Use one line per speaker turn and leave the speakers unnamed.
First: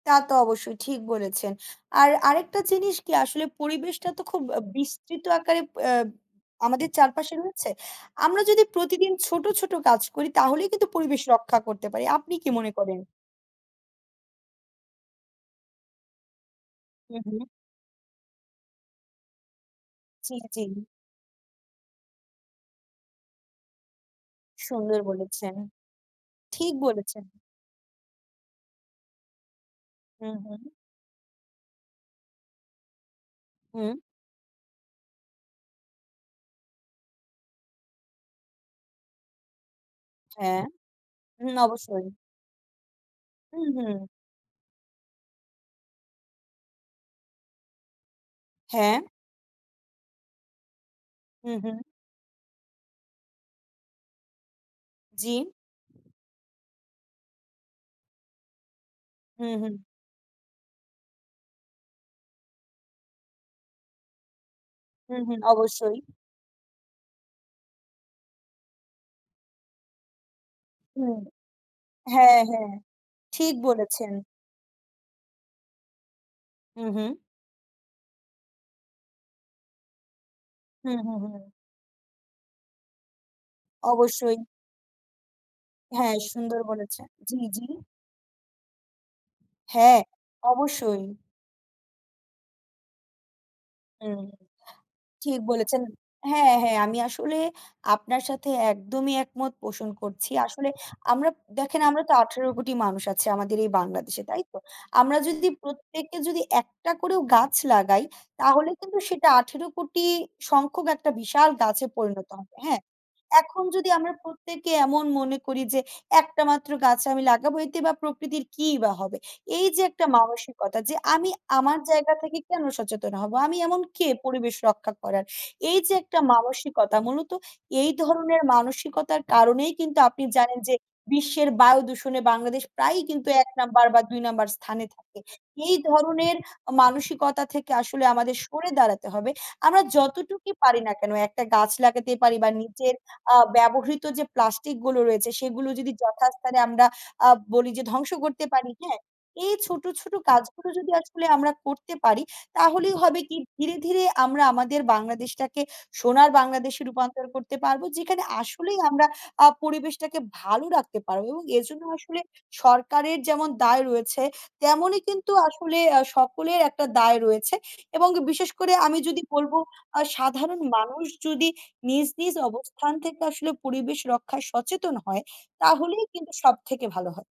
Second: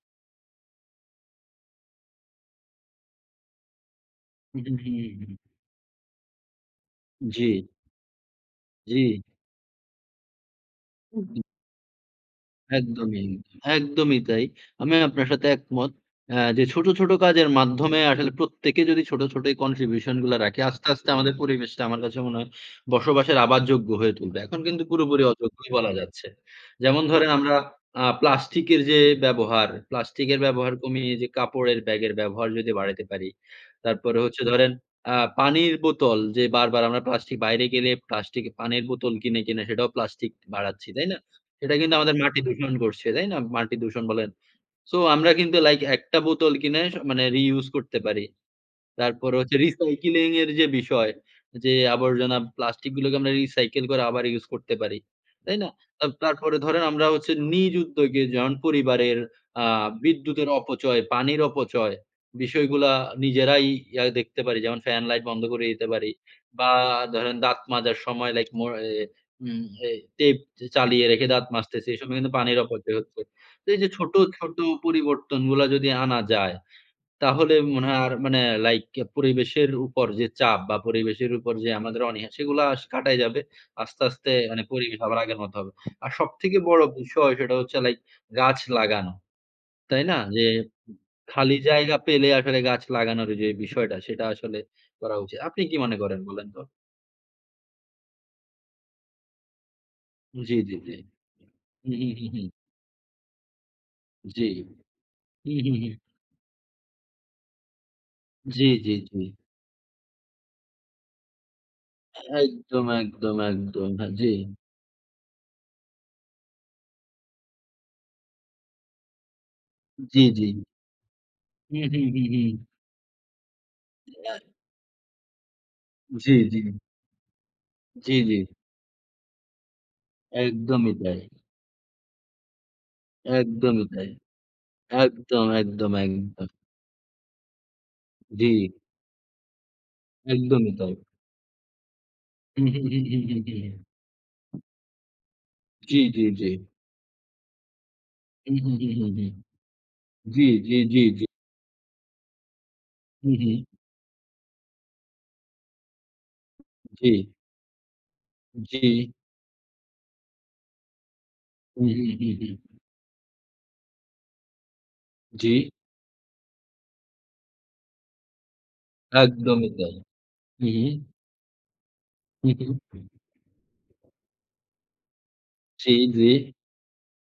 তা তো অবশ্যই, ঠিক বলেছেন আর আরেকটা জিনিস কি? আসলে পরিবেশটা তো খুব আ
উহু, হু,
বিস্তৃত
হু।
আকারে প্যাব আমাদের চারপাশে
জি।
রয়েছে। আমরা যদি প্রতিদিন
জি।
ছোট, ছোট কাজ করি তাহলেই কিন্তু
হু,
পরিবেশ
হু।
রক্ষা করতে পারি। আপনি কি মনে করেন?
একদমই, একদমই তাই। আমি আপনার সাথে একমত, অ্যা যে ছোট, ছোট
হু, হু।
কাজের মাধ্যমে আসলে প্রত্যেকে যদি ছোট, ছোট এই contribution
জি,
গুলা রাখে।
জি।
আস্তে, আস্তে আমাদের পরিবেশটা আমার কাছে মনে হয় বসবাসের আবার যোগ্য হয়ে তুলবে। এখন কিন্তু
সুন্দর
পুরোপুরি
বলেছেন,
অযোগ্যই বলা যাচ্ছে।
ঠিক
যেমন
বলেছেন।
ধরেন, আমরা আ প্লাস্টিক এর যে ব্যবহার,
হু,
প্লাস্টিকের
হু।
ব্যবহার কমিয়ে যে কাপড়ের ব্যাগের ব্যবহার যদি বাড়াইতে পারি।
হুম।
তারপরে হচ্ছে ধরেন আ পানির বোতল যে বারবার আমরা প্লাস্টিক বাইরে গেলে প্লাস্টিকে পানির বোতল কিনে, কিনে সেটাও প্লাস্টিক
হ্যাঁ,
বাড়াচ্ছি। তাই না?
ন
সেটা কিন্তু
অবশ্যই।
আমাদের মাটি দূষণ করছে। তাই না?
হু,
মাটি দূষণ
হু।
বলেন। সো আমরা কিন্তু লাইক একটা বোতল কিনে স মানে রিইউজ করতে পারি।
হ্যাঁ।
তারপরে হচ্ছে recycling এর যে বিষয়
হু, হু।
যে আবর্জনা, প্লাস্টিক গুলোকে আমরা recycle করে আবার ইউস করতে পারি।
জি।
তাই না? তাব তারপরে ধরেন আমরা হচ্ছে নিজ উদ্যোগে যেমন পরিবারের
হুম,
আ
হুম।
বিদ্যুতের অপচয়, পানির অপচয় বিষয়গুলা নিজেরাই ইয়া দেখতে পারি। যেমন, ফ্যান,
হুম,
লাইট
হুম,
বন্ধ করে দিতে
অবশ্যই।
পারি বা ধরেন দাঁত মাজার সময় লাইক মোর অ্যা উম এই টেপ চে চালিয়ে
হুম,
রেখে দাঁত মাজতেছি এই সময় কিন্তু
হ্যাঁ,
পানির
হ্যাঁ।
অপচয় হচ্ছে।
ঠিক
তো এই যে
বলেছেন।
ছোট, ছোট পরিবর্তনগুলা যদি আনা যায়,
মহুম।
তাহলে মনে হয় আর মানে লাইক অ্যা পরিবেশের উপর যে চাপ বা
হু, হু,
পরিবেশের
হু।
উপর যে আমাদের অনিহা সেগুলা আস কাটাই যাবে। আস্তে, আস্তে
অবশ্যই।
মানে পরিবেশ আবার আগের মত হবে। আর
হ্যাঁ,
সবথেকে
সুন্দর
বড়
বলেছে।
বিষয়
জি,
সেটা
জি।
হচ্ছে লাইক গাছ লাগানো।
হ্যাঁ,
তাই না? যে উম
অবশ্যই।
খালি জায়গা পেলে আসলে গাছ লাগানোর যে বিষয়টা
উম
সেটা আসলে করা উচিত।
ঠিক
আপনি কি
বলেছেন।
মনে করেন বলেন
হ্যাঁ,
তো?
হ্যাঁ। আমি আসলে আপনার সাথে একদমই একমত পোষণ করছি।
জি,
আসলে
জি, জি।
আমরা দেখেন
হু,
আমরা
হু,
তো
হু, হু।
১৮,০০,০০,০০০ মানুষ আছি আমাদের এই বাংলাদেশে
জি।
তাইতো? আমরা যদি
হু, হু, হু।
প্রত্যেকে যদি একটা করেও গাছ লাগাই
জি,
তাহলে
জি,
কিন্তু
জি।
সেটা ১৮,০০,০০,০০০ সংখ্যক একটা বিশাল গাছে পরিণত হবে। হ্যাঁ,
একদম, একদম,
এখন যদি
একদম। হ্যাঁ,
আমরা
জি।
প্রত্যেকে এমন মনে করি যে, "একটা মাত্র গাছ আমি লাগাবো এতে বা প্রকৃতির কি বা হবে?" এই যে একটা
জি, জি।
মানসিকতা যে আমি আমার
হুম, হুম,
জায়গা
হুম,
থেকে
হুম।
কেন সচেতন হব? আমি এমন কে
[unintelligible]
পরিবেশ রক্ষা করার? এই যে একটা
জি, জি।
মানসিকতা, মূলত এই
জি, জি।
ধরনের মানসিকতার কারণেই কিন্তু আপনি জানেন যে
একদমই তাই।
বিশ্বের বায়ুদূষণে বাংলাদেশ প্রায়ই কিন্তু ১ নম্বর
একদমই
বা
তাই।
২ নম্বর স্থানে থাকে।
একদম,
এই
একদম,
ধরণের
একদম।
আ মানসিকতা থেকে আসলে আমাদের সরে
জি।
দাঁড়াতে হবে। আমরা যতটুকুই
একদমই
পারি
তাই।
না কেন একটা গাছ লাগাতে পারি বা
হু, হু,
নিজের
হু,
আ
হু, হু, হু।
ব্যবহৃত যে প্লাস্টিক গুলো রয়েছে সেগুলো যদি
জি, জি, জি।
যথাস্থানে আমরা আ বলি যে ধ্বংস করতে
হু,
পারি।
হু, হু,
হ্যাঁ?
হু, হু।
এই ছোট, ছোট
জি,
কাজগুলো
জি,
যদি
জি, জি।
আসলে আমরা করতে পারি তাহলেই হবে
হু,
কি
হু।
ধীরে, ধীরে আমরা আমাদের বাংলাদেশটাকে সোনার বাংলাদেশে রূপান্তর
জি।
করতে পারবো। যেখানে আসলেই আমরা
জি।
আ পরিবেশটাকে ভালো রাখতে পারবো এবং
হু,
এরজন্য
হু,
আসলে
হু, হু।
সরকারের যেমন দায় রয়েছে তেমনই কিন্তু
জি।
আসলে আ সকলের একটা দায় রয়েছে এবং বিশেষ করে আমি যদি বলবো
একদমই তাই।
আ সাধারণ
হু, হু।
মানুষ যদি নিজ, নিজ
হু, হু,
অবস্থান
হু।
থেকে আসলে পরিবেশ রক্ষায় সচেতন হয়,
জি,
তাহলেই
জি।
কিন্তু সবথেকে ভালো হয়।